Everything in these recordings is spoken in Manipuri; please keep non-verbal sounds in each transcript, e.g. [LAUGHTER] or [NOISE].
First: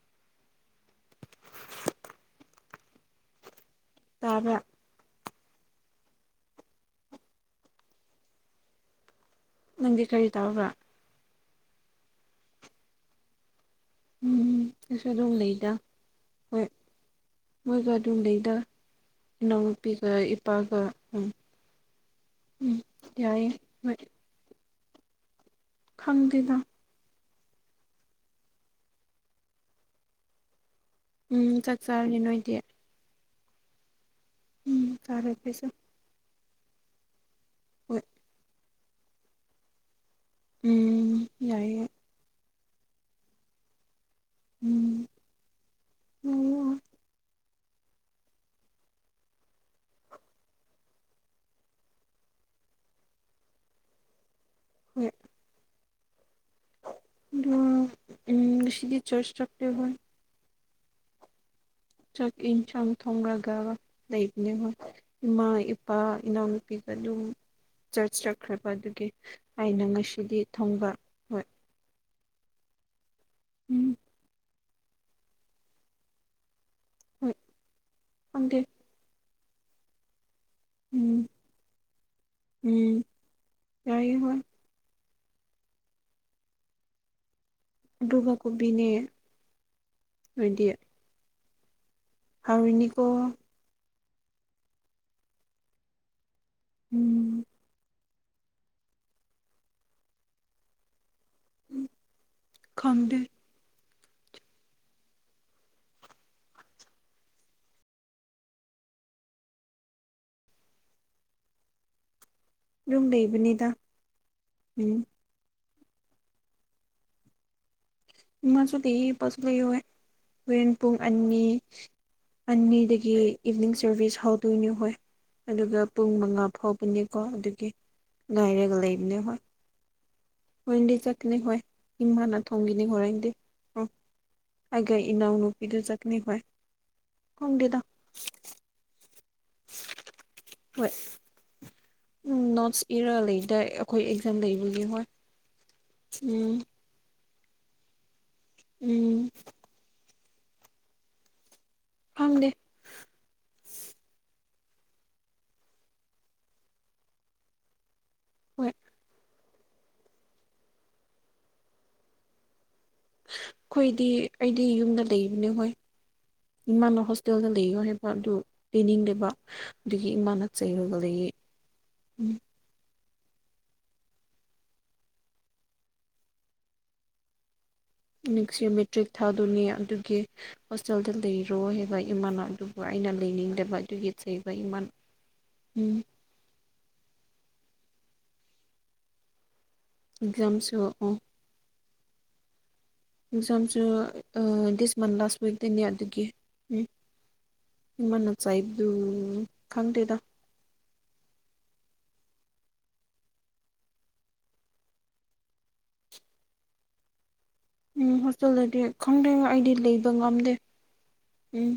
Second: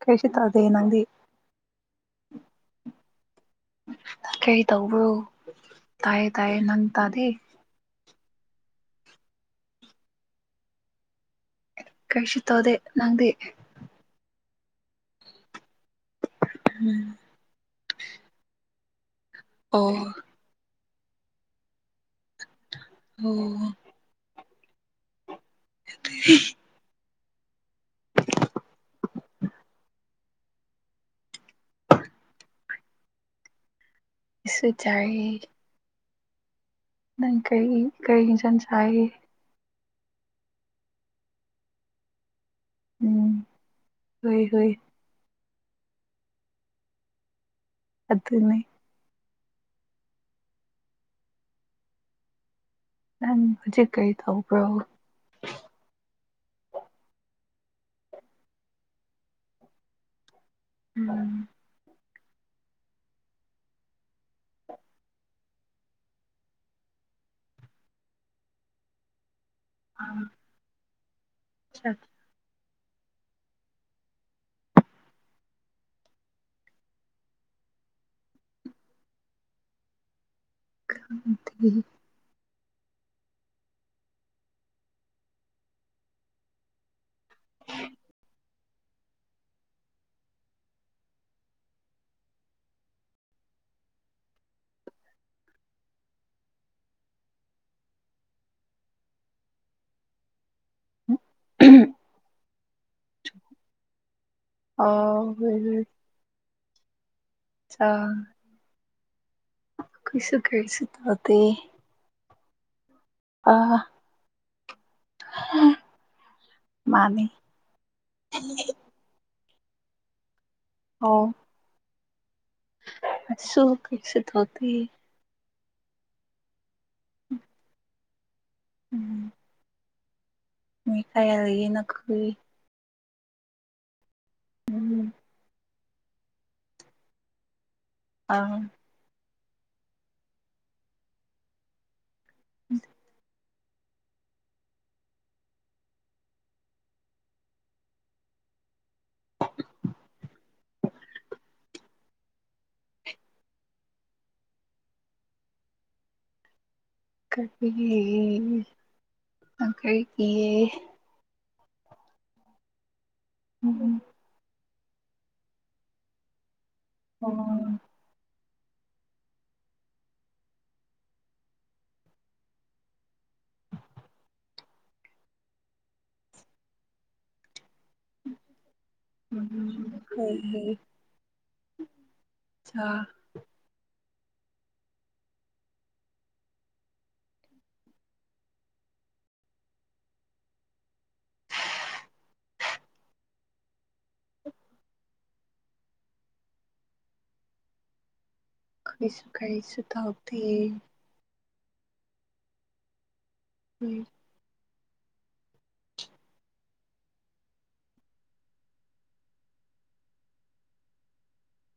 ꯀꯩꯁꯨ ꯌꯥꯎꯗꯦ ꯅꯪꯗꯤ꯫ ꯀꯩ ꯇꯥꯕ꯭ꯔꯥ ꯇꯧꯕ꯭ꯔꯣ ꯇꯌꯦ ꯇꯌꯦꯦ ꯅꯪ ꯇꯥꯗꯤ꯫ ꯅꯪꯗꯤ ꯀꯔꯤ ꯇꯔꯕ꯭ꯔꯥ ꯀꯔꯤꯁꯤ ꯇꯧꯗꯦ ꯅꯪꯗꯤ꯫ ꯎꯝꯝ ꯀꯁꯨ ꯑꯗꯨꯝ ꯂꯩꯗ ꯍꯣꯏ ꯎꯝ ꯃꯣꯏ ꯀꯗ ꯂꯩꯗ ꯏ ꯄꯤ ꯑꯣ ꯄꯒ ꯎꯝ ꯎꯝ ꯑꯣ ꯌꯥꯏ ꯍꯣꯏ ꯑꯩꯁꯨ ꯈꯪꯗꯦꯗ [INAUDIBLE] ꯎꯝ ꯆꯠ ꯆꯔꯅꯤ ꯅꯣꯏꯗꯤ꯫ ꯁꯨ ꯎꯝ ꯆꯥꯔꯦ ꯆꯥꯏ ꯑꯩꯈꯣꯏꯁꯨ ꯅꯪ ꯀꯔꯤ ꯍꯣꯏ ꯀꯔꯤ ꯏꯟꯖꯟ ꯁꯥꯏꯒ ꯎꯝ ꯌꯥꯏꯌꯦ ꯎꯝ ꯍꯣꯏ ꯍꯣꯏ ꯎꯝ ꯑꯗꯨ ꯑꯗꯨꯅꯦ ꯅꯪ ꯍꯧꯖꯤꯛ ꯀꯔꯤ ꯇꯧꯕ꯭ꯔꯣ ꯍ ꯎꯝ ꯁꯤꯤꯗꯔ ꯆꯆ ꯆꯥꯛꯇ ꯍꯣ ꯎꯝ ꯆꯥꯛ ꯏꯟꯁꯥꯡ ꯊꯣꯡꯡꯂꯒ ꯂꯩꯕꯅꯦꯕ ꯏꯃꯥ ꯏꯄꯥ ꯏꯅꯥꯎꯅꯨꯄꯤꯒ ꯑꯗꯨꯝ ꯆꯔꯆ ꯆꯠꯈ꯭ꯔꯦꯕ ꯑꯗꯨꯒꯤ ꯑꯩꯅ ꯉꯁꯤꯗꯤ ꯊꯣꯡꯕ ꯍꯣꯏ ꯑ ꯎꯝ ꯎꯝ ꯑꯣꯗꯦ ꯎꯝ ꯀ꯭ꯔꯥꯟꯇ ꯎꯝ ꯌꯥꯏ ꯍ ꯒꯥ ꯀꯧꯕꯕꯤꯅꯦ ꯍꯥꯏꯗꯤ ꯍꯥꯎꯅꯤꯀꯣ ꯎꯝ ꯎ ꯈꯪꯗꯦ ꯑ ꯍ ꯍ ꯑ ꯀꯣꯏꯁꯨ ꯀꯁꯨ ꯇꯗꯤ ꯌꯅꯨꯡꯨꯝꯗꯩ ꯑ ꯃꯥꯅꯤ ꯃꯁꯨ ꯂꯩ ꯄꯁꯨꯨ ꯂꯩꯦ ꯣꯔꯦꯟ ꯄꯨꯡ ꯑꯣ ꯑꯅꯤ ꯑꯅꯤꯗꯒꯤ ꯑꯩꯁꯨ ꯏꯚꯤꯅꯤꯡ ꯀꯩꯁꯨ ꯁꯔꯚꯤꯁ ꯍꯥꯎ ꯇꯧꯗꯦ ꯗꯨꯅꯤꯨ ꯍꯣꯏ ꯑꯗꯨꯒ ꯄꯨꯡ ꯃꯉꯥ ꯐꯥꯎꯕꯅꯦꯀꯣ ꯑꯗꯨꯒꯤ ꯉꯥꯏꯔꯒ ꯂꯩꯕꯅꯦ ꯎꯝ ꯍꯣꯏ ꯍꯟꯗꯤ ꯃꯤ ꯀꯌꯥ ꯆꯇꯅꯦ ꯍꯣꯏ ꯂꯩꯌꯦ ꯅꯈꯣꯏ ꯏꯃꯅ ꯊꯣꯡꯒꯤꯅꯤ ꯍꯣꯔꯦꯟꯗꯤ ꯎꯝ ꯑꯩꯈ ꯎꯝ ꯏꯅꯥꯎꯅꯨꯄꯤꯗꯨ ꯆꯠꯅꯤ ꯍꯣꯏ ꯀꯣꯡꯒꯦꯗ ꯑ ꯍꯣꯏ ꯎꯝ ꯅꯣꯠꯁ ꯏꯔ ꯂꯩꯗꯥ ꯑꯩꯈꯣꯏ ꯑꯦꯛꯖꯥꯝ ꯂꯩꯕꯒꯤ ꯍꯣꯏ ꯎꯝ ꯎꯝ ꯐꯪꯗꯦ ꯀ ꯍꯣꯏ ꯀꯔꯤꯒꯤ ꯎꯝ ꯑꯩꯈꯣꯏꯗꯤ ꯑꯩꯗꯤ ꯌꯨꯝꯗ ꯂꯩꯕꯅꯦ ꯍꯣꯏ ꯏꯃꯥꯅ ꯍꯣꯇꯦꯜꯗ ꯎꯝ ꯂꯩꯔꯤꯒ ꯍꯦ ꯄ ꯑꯗꯨ ꯄꯤꯅꯤꯡꯗꯕ ꯑꯗꯨꯗꯒꯤ ꯏꯃꯥꯅ ꯆꯩꯔꯨꯕꯗꯒꯤ ꯎ ꯅꯛꯁ ꯃꯦꯇ꯭ꯔꯤꯛ ꯊꯥꯗꯣꯏꯅꯦ ꯑꯗꯨꯒꯤ ꯀꯔꯤ ꯍꯣꯁꯇꯦꯜꯗ ꯂꯩꯔꯣ ꯍꯥꯏꯕ ꯏꯃꯥꯟꯅꯕ ꯑꯗꯨꯕꯨ ꯆꯥ ꯑꯩꯅ ꯂꯩꯅꯤꯡꯗꯕ ꯑꯗꯨꯒꯤ ꯆꯩꯕ ꯏꯥꯟ ꯎꯝ ꯑꯦꯛꯖꯥꯝꯁꯨꯛꯑꯣ ꯑꯦꯛꯖꯥꯝꯁꯨ ꯗꯤꯁ ꯃꯔ ꯂꯥꯁ ꯋꯤꯛꯇꯩꯅꯤ ꯌꯥ ꯑꯗꯨꯒ ꯎꯝ ꯏꯃꯅ ꯆꯥꯏꯕꯗꯨ ꯈꯪꯗꯦꯗ ꯐ ꯎꯝ ꯎꯝ ꯍꯣꯁꯇꯦꯜꯗꯗꯤ ꯈꯪꯗꯦ ꯑꯩꯗꯤ ꯂꯩꯕ ꯉꯝꯗꯦ ꯎꯝ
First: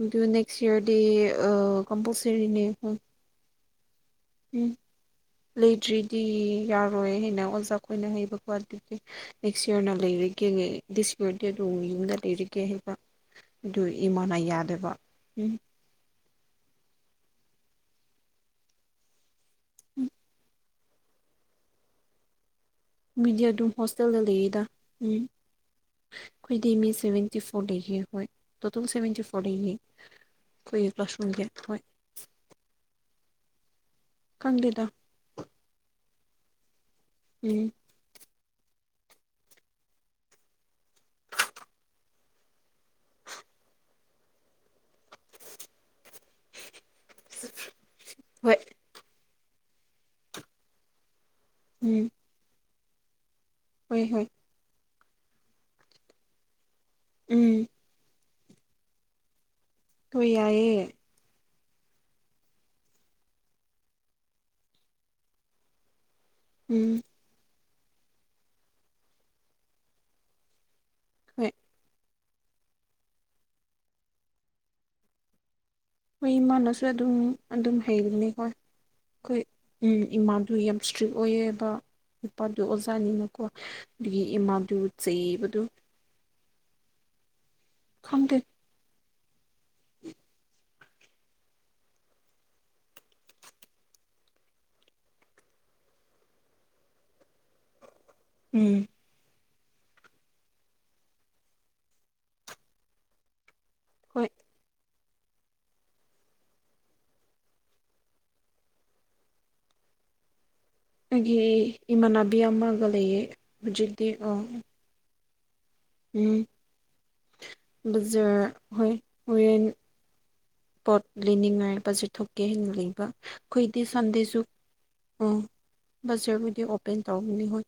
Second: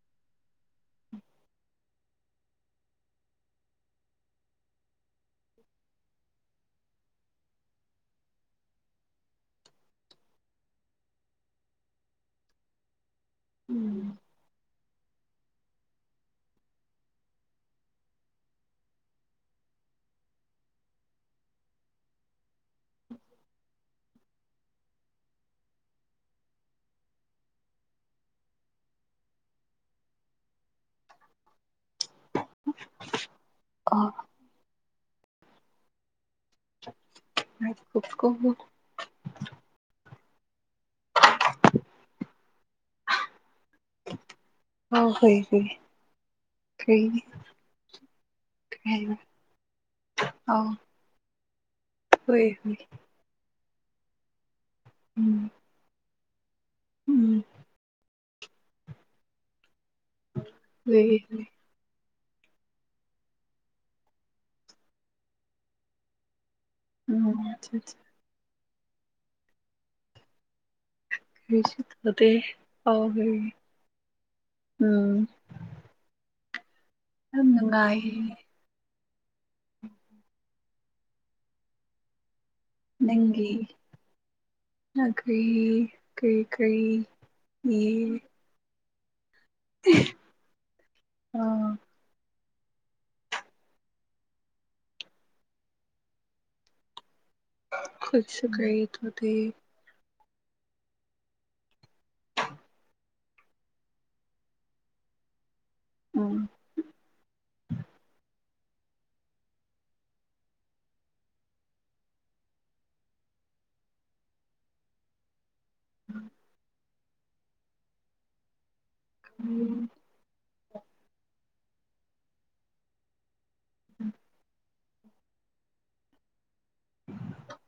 ꯑꯗꯨ ꯅꯦꯛꯁ ꯏꯌꯥꯔꯗꯤ ꯀꯝꯄꯜꯁꯔꯤꯅꯦ ꯍ ꯎꯝ ꯂꯩꯗ꯭ꯔꯤꯗꯤ ꯌꯥꯔꯣꯏ ꯍꯥꯏꯅ ꯑꯣꯖꯥꯈꯣꯏꯅ ꯍꯩꯕꯀꯣ ꯑꯗꯨꯗꯤ ꯅꯦꯛꯁꯔ ꯂꯩꯔꯔ ꯑꯗꯨ ꯌ ꯂꯩꯔꯒ ꯍꯥꯏ [UNINTELLIGIBLE] ꯑꯗꯨ ꯎꯝ ꯏꯃꯥꯅ ꯌꯥꯗꯕ ꯎꯝ ꯎꯝ ꯃꯤꯗꯤ ꯑꯗꯨꯝ ꯍꯣꯁꯇꯦꯜꯗ ꯂꯩꯔꯤꯗ ꯎꯝ ꯑꯩꯈꯣꯏꯇ ꯐꯇ ꯐ [UNINTELLIGIBLE] ꯑꯩꯈꯣꯏꯒꯤ ꯀꯥꯜꯁꯔꯨꯝꯒꯤ ꯍꯣꯏ ꯑꯣ ꯈꯪꯗꯦꯗ ꯎꯝ ꯠ ꯀ [UNINTELLIGIBLE] ꯑ ꯍꯣꯏ ꯍꫭꯏ ꯀꯩꯒꯤ ꯍꯣꯏ ꯀꯔꯤ ꯍꯥꯏꯕ ꯑꯧ ꯎꯝ ꯍꯣꯏ ꯍꯣꯏ ꯍꯣꯏ ꯍꯣꯏ ꯎꯝ ꯎꯝ ꯍꫭꯏ ꯌꯥꯏꯌꯦ ꯎ [UNINTELLIGIBLE] ꯎꯝ ꯎꯝ ꯍꯣꯏ ꯑꯥꯎ ꯍ ꯎꯝ [UNINTELLIGIBLE] ꯍꯣꯏ ꯏꯃꯥꯟꯅꯁꯨ ꯑꯗꯨꯝ ꯌꯥꯝ ꯑꯗꯨꯝ ꯅꯨꯡꯉꯥꯏꯌꯦ ꯍꯩꯕꯅꯤ‌ꯈꫭꯏ ꯑꯩꯈꯣꯏ ꯏꯃꯥꯗꯨ ꯌꯥꯝ ꯏꯁꯇ꯭ꯔꯤꯛ ꯑꯣꯏꯌꯦꯕ ꯅꯨꯄꯥꯗꯨ ꯑꯣꯖꯥꯅꯤꯅꯀꯣ ꯅꯪꯒꯤ ꯑꯗꯨꯒꯤ ꯏꯃꯥꯗꯨ ꯆꯩꯕꯗꯨ ꯀꯩ ꯀꯩ ꯌꯦ ꯈꯪꯗꯦ ꯑꯥ ꯈꯨꯁꯒꯏ ꯎꯝ ꯊꯗꯤ [UNINTELLIGIBLE] ꯍꯣꯏ ꯎꯝ ꯑꯩꯒꯤ ꯏꯃꯥꯟꯅꯕꯤ ꯑꯃꯒ ꯂꯩꯌꯦ ꯍꯧꯖꯤꯛꯇꯤ ꯑꯣ ꯎꯝ ꯕꯖꯔ ꯍꯣꯏ ꯍꯔ‌ꯦꯟ ꯄꯣꯠ ꯂꯩꯅꯤꯡꯉꯥꯏ ꯕꯖꯔ ꯊꯣꯛꯀꯦ ꯍꯥꯏꯅ ꯂꯩꯕ ꯑꯩꯈꯣꯏꯗꯤ ꯁꯟꯗꯦꯁꯨ ꯎꯝ ꯕꯖꯔꯕꯨꯗꯤ ꯑꯣꯄꯦꯟ ꯇꯧꯒꯅꯤ ꯍꯣꯏ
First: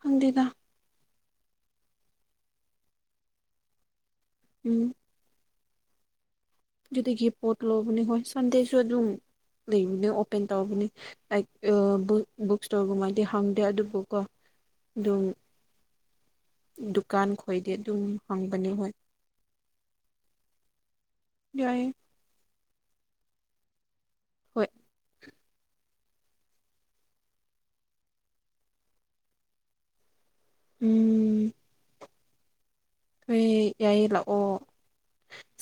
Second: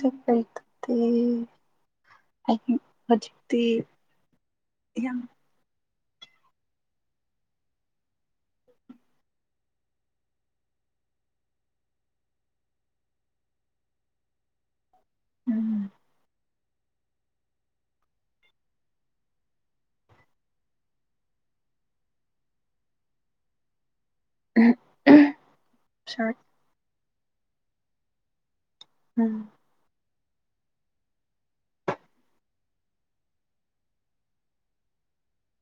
ꯈꯪꯗꯦꯗ ꯍꯧꯖꯤꯛꯇꯗꯤ [UNINTELLIGIBLE] ꯎꯝ ꯌꯥꯝ ꯑꯗꯨꯗꯒꯤ ꯄꯣꯠ ꯂꯧꯕꯅꯦ ꯍꯣꯏ ꯁꯟꯗꯦꯁꯨ ꯑꯗꯨꯝ ꯂꯩꯕꯅꯦ ꯑꯣꯄꯦꯟ ꯇꯧꯕꯅꯤ ꯑꯥ ꯕꯨ ꯕꯨꯛ ꯏꯁꯇꯣꯔꯒꯨꯝꯃꯗꯤ ꯍꯪꯗꯦ ꯑꯗꯨꯕꯨꯀꯣ ꯑꯗꯨꯝ ꯎꯝ ꯗꯨꯀꯥꯟ ꯈꯣꯏꯗꯤ ꯑꯗꯨꯝ ꯍꯪꯕꯅꯤ ꯍꯣꯏ ꯌꯥꯏꯌ‌ꯦ ꯍꯣꯏ ꯁꯥꯔꯠ [UNINTELLIGIBLE] ꯎꯝ ꯎꯝ ꯍꯣꯏ ꯌꯥꯏꯌꯦ ꯂꯥꯛꯑꯣ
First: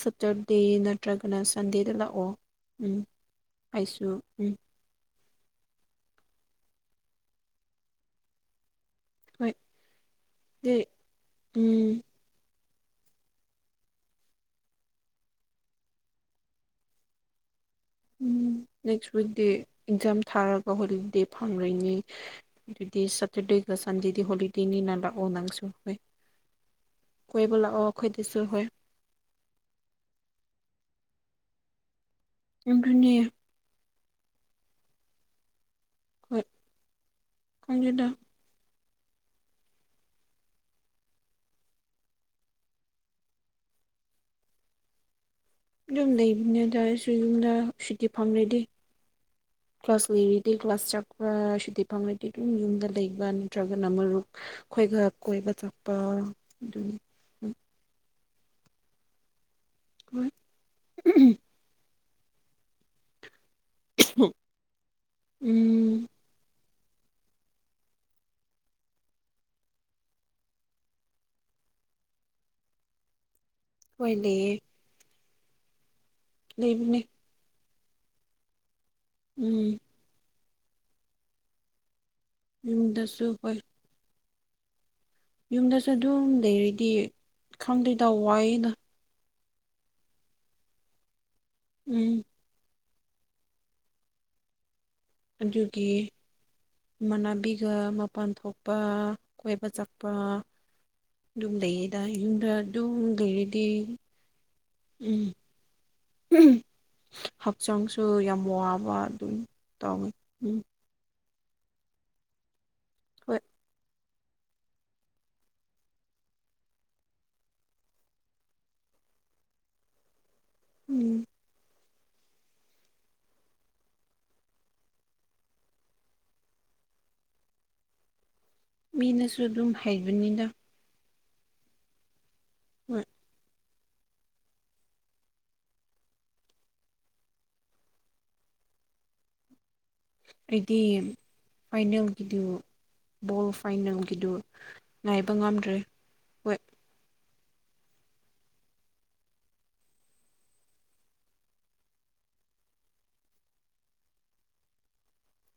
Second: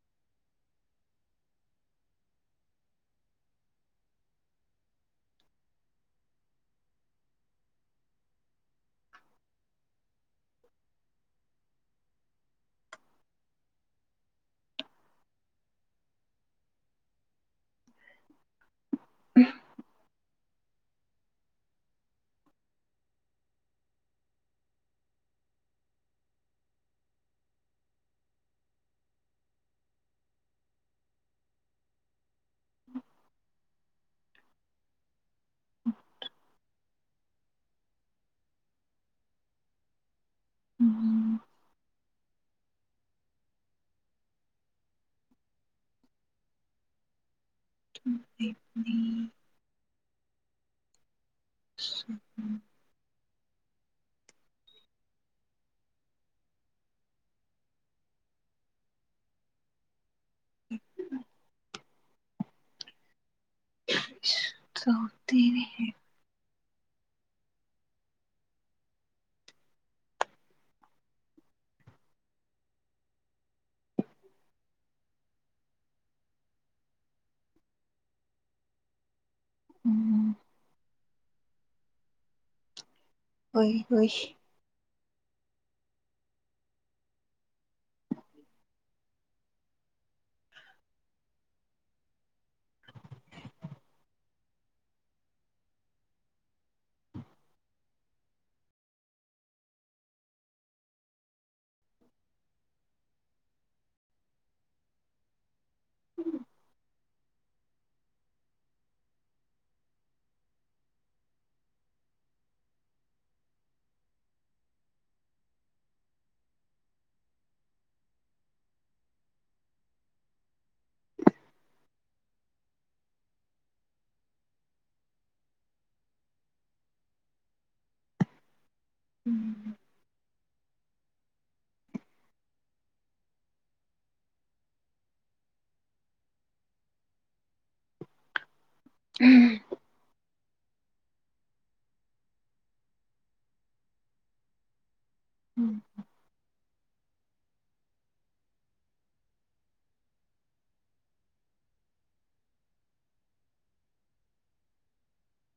ꯁꯇꯔꯗꯦ ꯅꯠꯇ꯭ꯔꯒꯅ ꯁꯟꯗꯦꯗ ꯂꯥꯛꯑꯣ ꯎꯝ ꯑꯩꯁꯨ ꯎꯝ ꯍꯣꯏ ꯗꯤ ꯎꯝ ꯎꯝ ꯅꯦꯛꯁ ꯋꯤꯛ ꯗꯦ ꯑꯦꯛꯖꯥꯝ ꯊꯥꯔꯒ ꯍꯣꯂꯤꯗꯦ ꯐꯪ꯭ꯔꯤꯅꯤ ꯑꯗꯨꯗꯤ ꯁꯇꯔꯗꯦꯒ ꯁꯟꯗꯦꯗꯤ ꯍꯣꯂꯤꯗꯦꯅꯤꯅ ꯂꯥꯛꯑꯣ ꯅꯪꯁꯨ ꯍꯣꯏ ꯀꫭꯏꯕ ꯂꯥꯛꯑꯣ ꯑꯩꯈꯣꯏꯗꯁꯨ ꯍꯣꯏ ꯑꯗꯨꯅꯦ ꯍꯣꯏ ꯈꯪꯗꯦꯗ ꯎꯝꯝ ꯌꯨꯝ ꯂꯩꯕꯅꯦ ꯑꯗꯥꯏꯗꯁꯨ ꯌꯨꯝꯗ ꯁꯨꯇꯤ ꯐꯥꯝ ꯂꯩꯗꯦ ꯀ꯭ꯂꯥꯁ ꯂꯩꯔꯗꯤ ꯀ꯭ꯂꯥꯁ ꯆꯥꯛꯄ ꯁꯨꯇꯤ ꯐꯪꯉꯗꯤ ꯑꯗꯨꯝ ꯌꯨꯝꯗ ꯂꯩꯕꯅꯦ ꯅꯠꯇ꯭ꯔꯒꯅ ꯃꯔꯨꯞ ꯑꯩꯈꯣꯏꯒ ꯀꯣꯏꯕ ꯆꯠꯄ ꯑꯗꯨꯅꯤ ꯍꫭꯏ [UNINTELLIGIBLE] ꯇꯥꯎꯔꯛꯇꯦꯅꯦꯍꯦ ꯎꯝ ꯍꯥꯏꯅꯦꯍꯦ ꯂꯩꯕꯅꯦ ꯎꯝ ꯌꯨꯝꯗꯁꯨ ꯄꯥꯛ ꯑꯩꯈꫭꯏꯁꯦ ꯌꯨꯝꯗꯁꯨ ꯑꯗꯨꯝ ꯂꯩꯔꯗꯤ ꯈꯪꯗꯦꯏꯗ ꯋꯥꯏꯌꯦꯗꯥ ꯎꯝ ꯑꯗꯨꯒꯤ ꯏꯃꯥꯟꯅꯅꯥꯕꯤꯒ ꯃꯄꯥꯟ ꯊꯣꯛꯄ ꯀꯣꯏꯕ ꯆꯠꯄ ꯑꯗꯨꯝ ꯂꯩꯌꯦꯗ ꯌꯨꯝꯗ ꯑꯗꯨꯝ ꯂꯩꯔꯗꯤ ꯎꯝ ꯍꯛꯆꯥꯡꯁꯨ ꯌꯥꯝ ꯋꯥꯕ ꯑꯗꯨꯝ ꯇꯧꯏꯤ ꯎꯝ ꯍꯣꯏ ꯎꯝ ꯃꯤꯅꯁꯨ ꯎꯝ ꯑꯗꯨꯝ ꯍꯩꯕꯅꯤꯗꯥ ꯍꫭꯠ ꯎꯝ ꯑꯩꯗꯤ ꯐꯥꯏꯅꯦꯜꯒꯤꯗꯨ ꯕꯣꯜ ꯐꯥꯏꯅꯦꯜꯒꯤꯗꯨ ꯉꯥꯏꯕ ꯍꯣꯏ ꯉꯝꯗ꯭ꯔꯦ ꯍꯣꯏ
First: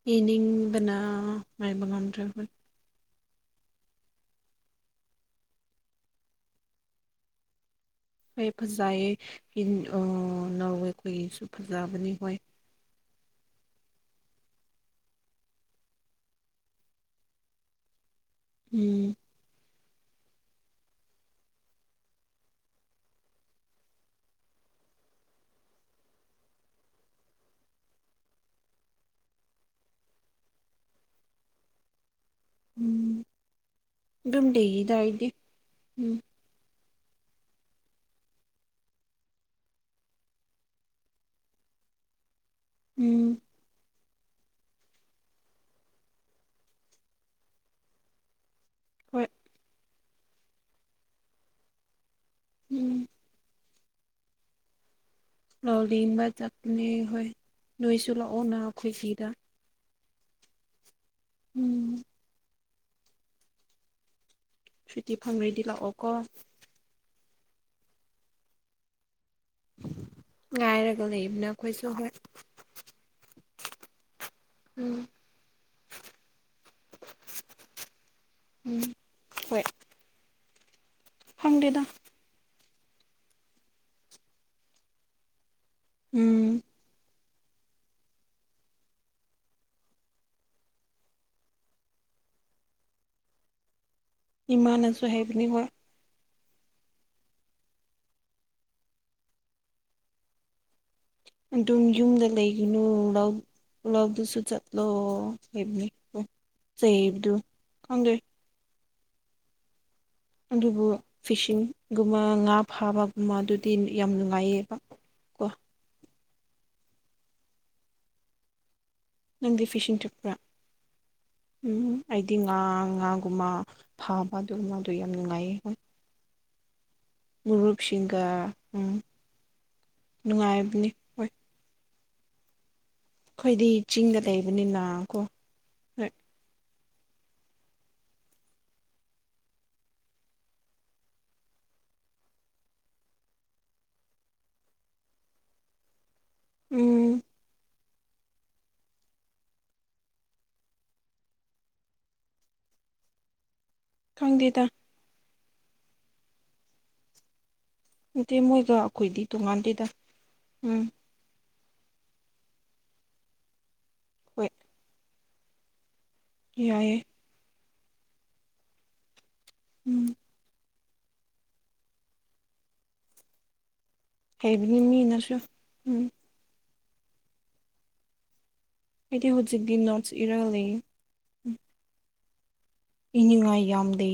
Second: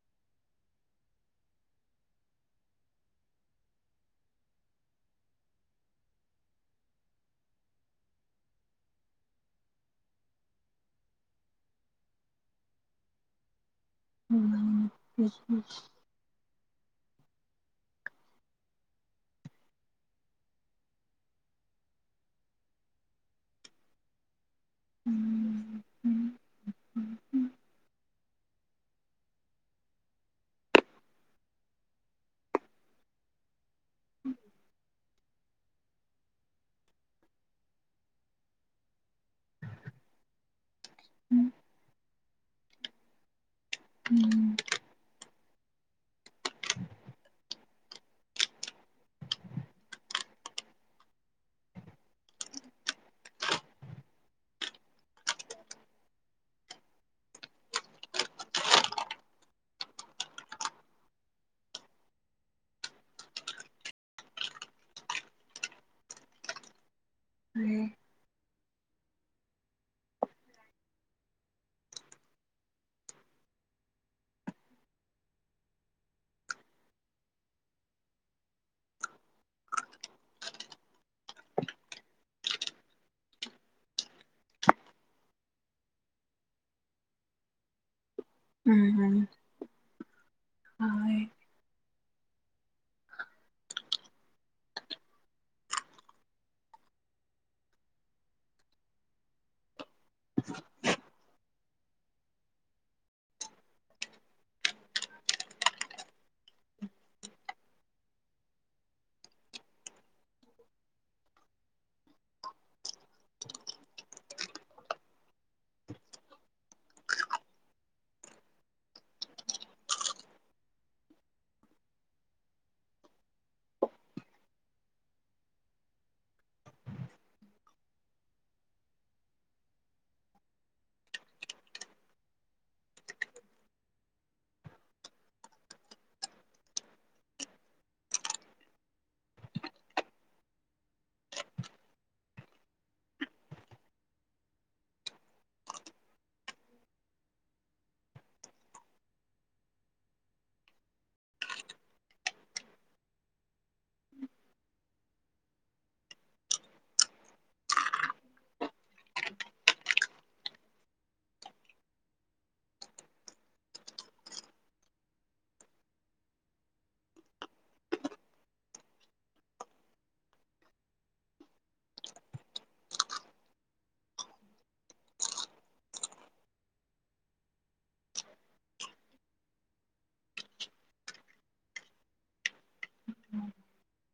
ꯌꯦꯡꯅꯤꯡꯕꯅ ꯉꯥꯏꯕ ꯉꯝꯗ꯭ꯔꯕ ꯑꯩꯈꫭꯏ ꯍꯣꯏ ꯐꯖꯌꯦ ꯅꯅꫭꯠꯋꯦ ꯑꯩꯈꯣꯏꯒꯤꯁꯨ ꯐꯖꯕꯅꯤ ꯍꯣꯏ ꯎꯝ [UNINTELLIGIBLE] ꯎꯝ ꯎꯝ ꯎꯝ ꯎꯝ ꯎꯝ ꯎꯝ ꯑꯗꯨꯝ ꯗꯦꯒꯤꯗꯏꯗꯤ ꯎꯝ ꯎꯝ ꯎꯝ ꯎꯝ ꯍꯣꯏ ꯎꯝ ꯂꯥꯎ ꯂꯕ ꯆꯠꯄꯅꯦ ꯍꯣꯏ ꯅꯣꯏꯁꯨ ꯂꯥꯛꯑꯣ ꯅ ꯑꯩꯈꯣꯏ ꯁꯤꯗ ꯎꯝ ꯁꯨꯇꯤ ꯐꯪ꯭ꯈꯔꯗꯤ ꯂꯥꯛꯑꯣ ꯀꯣ [UNINTELLIGIBLE] ꯉꯥꯏꯔꯒ ꯂꯩꯕꯅꯦ ꯑꯩꯈꫭꯏꯁꯨ ꯍꫭꯏ ꯎꯝ ꯎꯝ ꯍꯣꯏ ꯐꯪꯗꯦꯗ ꯎꯝ ꯎꯝ ꯎꯝ [UNINTELLIGIBLE] ꯏꯃꯥꯅꯁꯨ [UNINTELLIGIBLE] [UNINTELLIGIBLE] ꯑꯗꯨꯝ ꯌꯨꯝꯗ ꯂꯩꯒꯤꯅꯨ ꯂꯧꯗꯨꯁꯨ ꯆꯠꯂꯣ ꯏꯕꯅꯤꯡ [UNINTELLIGIBLE] ꯑꯗꯨꯕꯨ ꯐꯤꯁꯤꯡꯒꯨꯝꯕ ꯉꯥ ꯐꯥꯕꯒꯨꯝꯕ ꯑꯗꯨꯗꯤ ꯌꯥꯝ ꯅꯨꯡꯉꯥꯏꯌꯦꯕ ꯀꯣ ꯅꯪꯗꯤ ꯐꯤꯁꯤꯡ ꯆꯠꯄ꯭ꯔꯥ ꯎꯝ ꯑꯩꯗꯤ ꯉꯥ ꯉꯥꯒꯨꯝꯕ ꯐꯥꯕ ꯑꯗꯨ ꯉꯥꯗꯣ ꯌꯥꯝ ꯅꯨꯡꯉꯥꯏꯌꯦ ꯍꯣꯏ ꯃꯔꯨꯔꯨꯞꯁꯤꯡꯒ ꯎꯝ ꯅꯨꯡꯉꯥꯏꯕꯅꯤ ꯍꯣꯏ ꯑꯩꯈꯣꯏꯗꯤ ꯆꯤꯡꯒ ꯂꯩꯕꯅꯤꯅ ꯀꯣ ꯍꯣꯏ ꯎꯝ ꯈꯪꯗꯦꯗ ꯅꯠꯇꯦ ꯃꯣꯏꯒ ꯑꯩꯈꯣꯏꯗꯤ ꯇꯣꯡꯉꯥꯟꯗꯦꯗ ꯎꯝ ꯍꯣꯏ ꯌꯥꯏꯌꯦ ꯎꯝ ꯍꯩꯕꯅꯤ ꯃꯤꯅꯁꯨ ꯎꯝ [UNINTELLIGIBLE] ꯍꯥꯏꯗꯤ ꯍꯧꯖꯤꯛꯇꯤ ꯅꯣꯠꯁ ꯏꯔꯂꯦ ꯏꯅꯤꯉꯥꯏ ꯌꯥꯝꯗꯦ